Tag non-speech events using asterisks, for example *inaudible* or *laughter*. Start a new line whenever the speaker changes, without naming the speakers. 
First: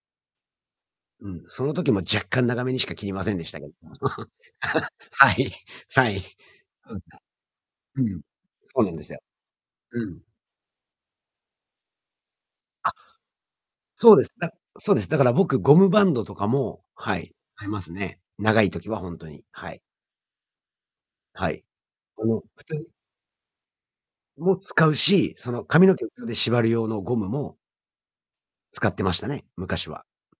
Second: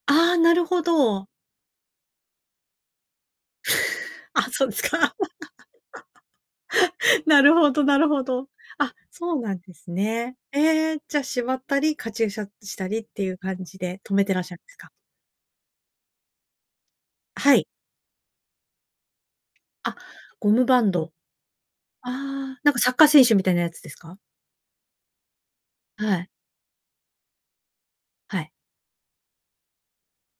ああ、なるほど。
うん、その時も若干長めにしか切りませんでしたけど。
あ、そうです
*laughs*
か。
はい。はい。そうすね、
*laughs* なるほど、な
う
る
ん。
ほど。
そうな
あ、
んですよ。
そうなんです
うん。
ね。ええ、じゃ縛ったり、カチューシャした
あ。
りっていう感じで、
そ
留
う
め
で
て
す、
らっし
だ
ゃるんですか？
そうです。だから僕ゴムバンドとかも、はい、
は
あ
い。
りますね。長い時は本当に、はい。
あ、ゴムバンド。
はい。
あ
あの
あ、
普
なんか
通
サッカー選手みたいなやつですか？
も使うし、その髪の毛を
は
ず
い。
で縛る用のゴムも
はい。
使ってましたね、昔は。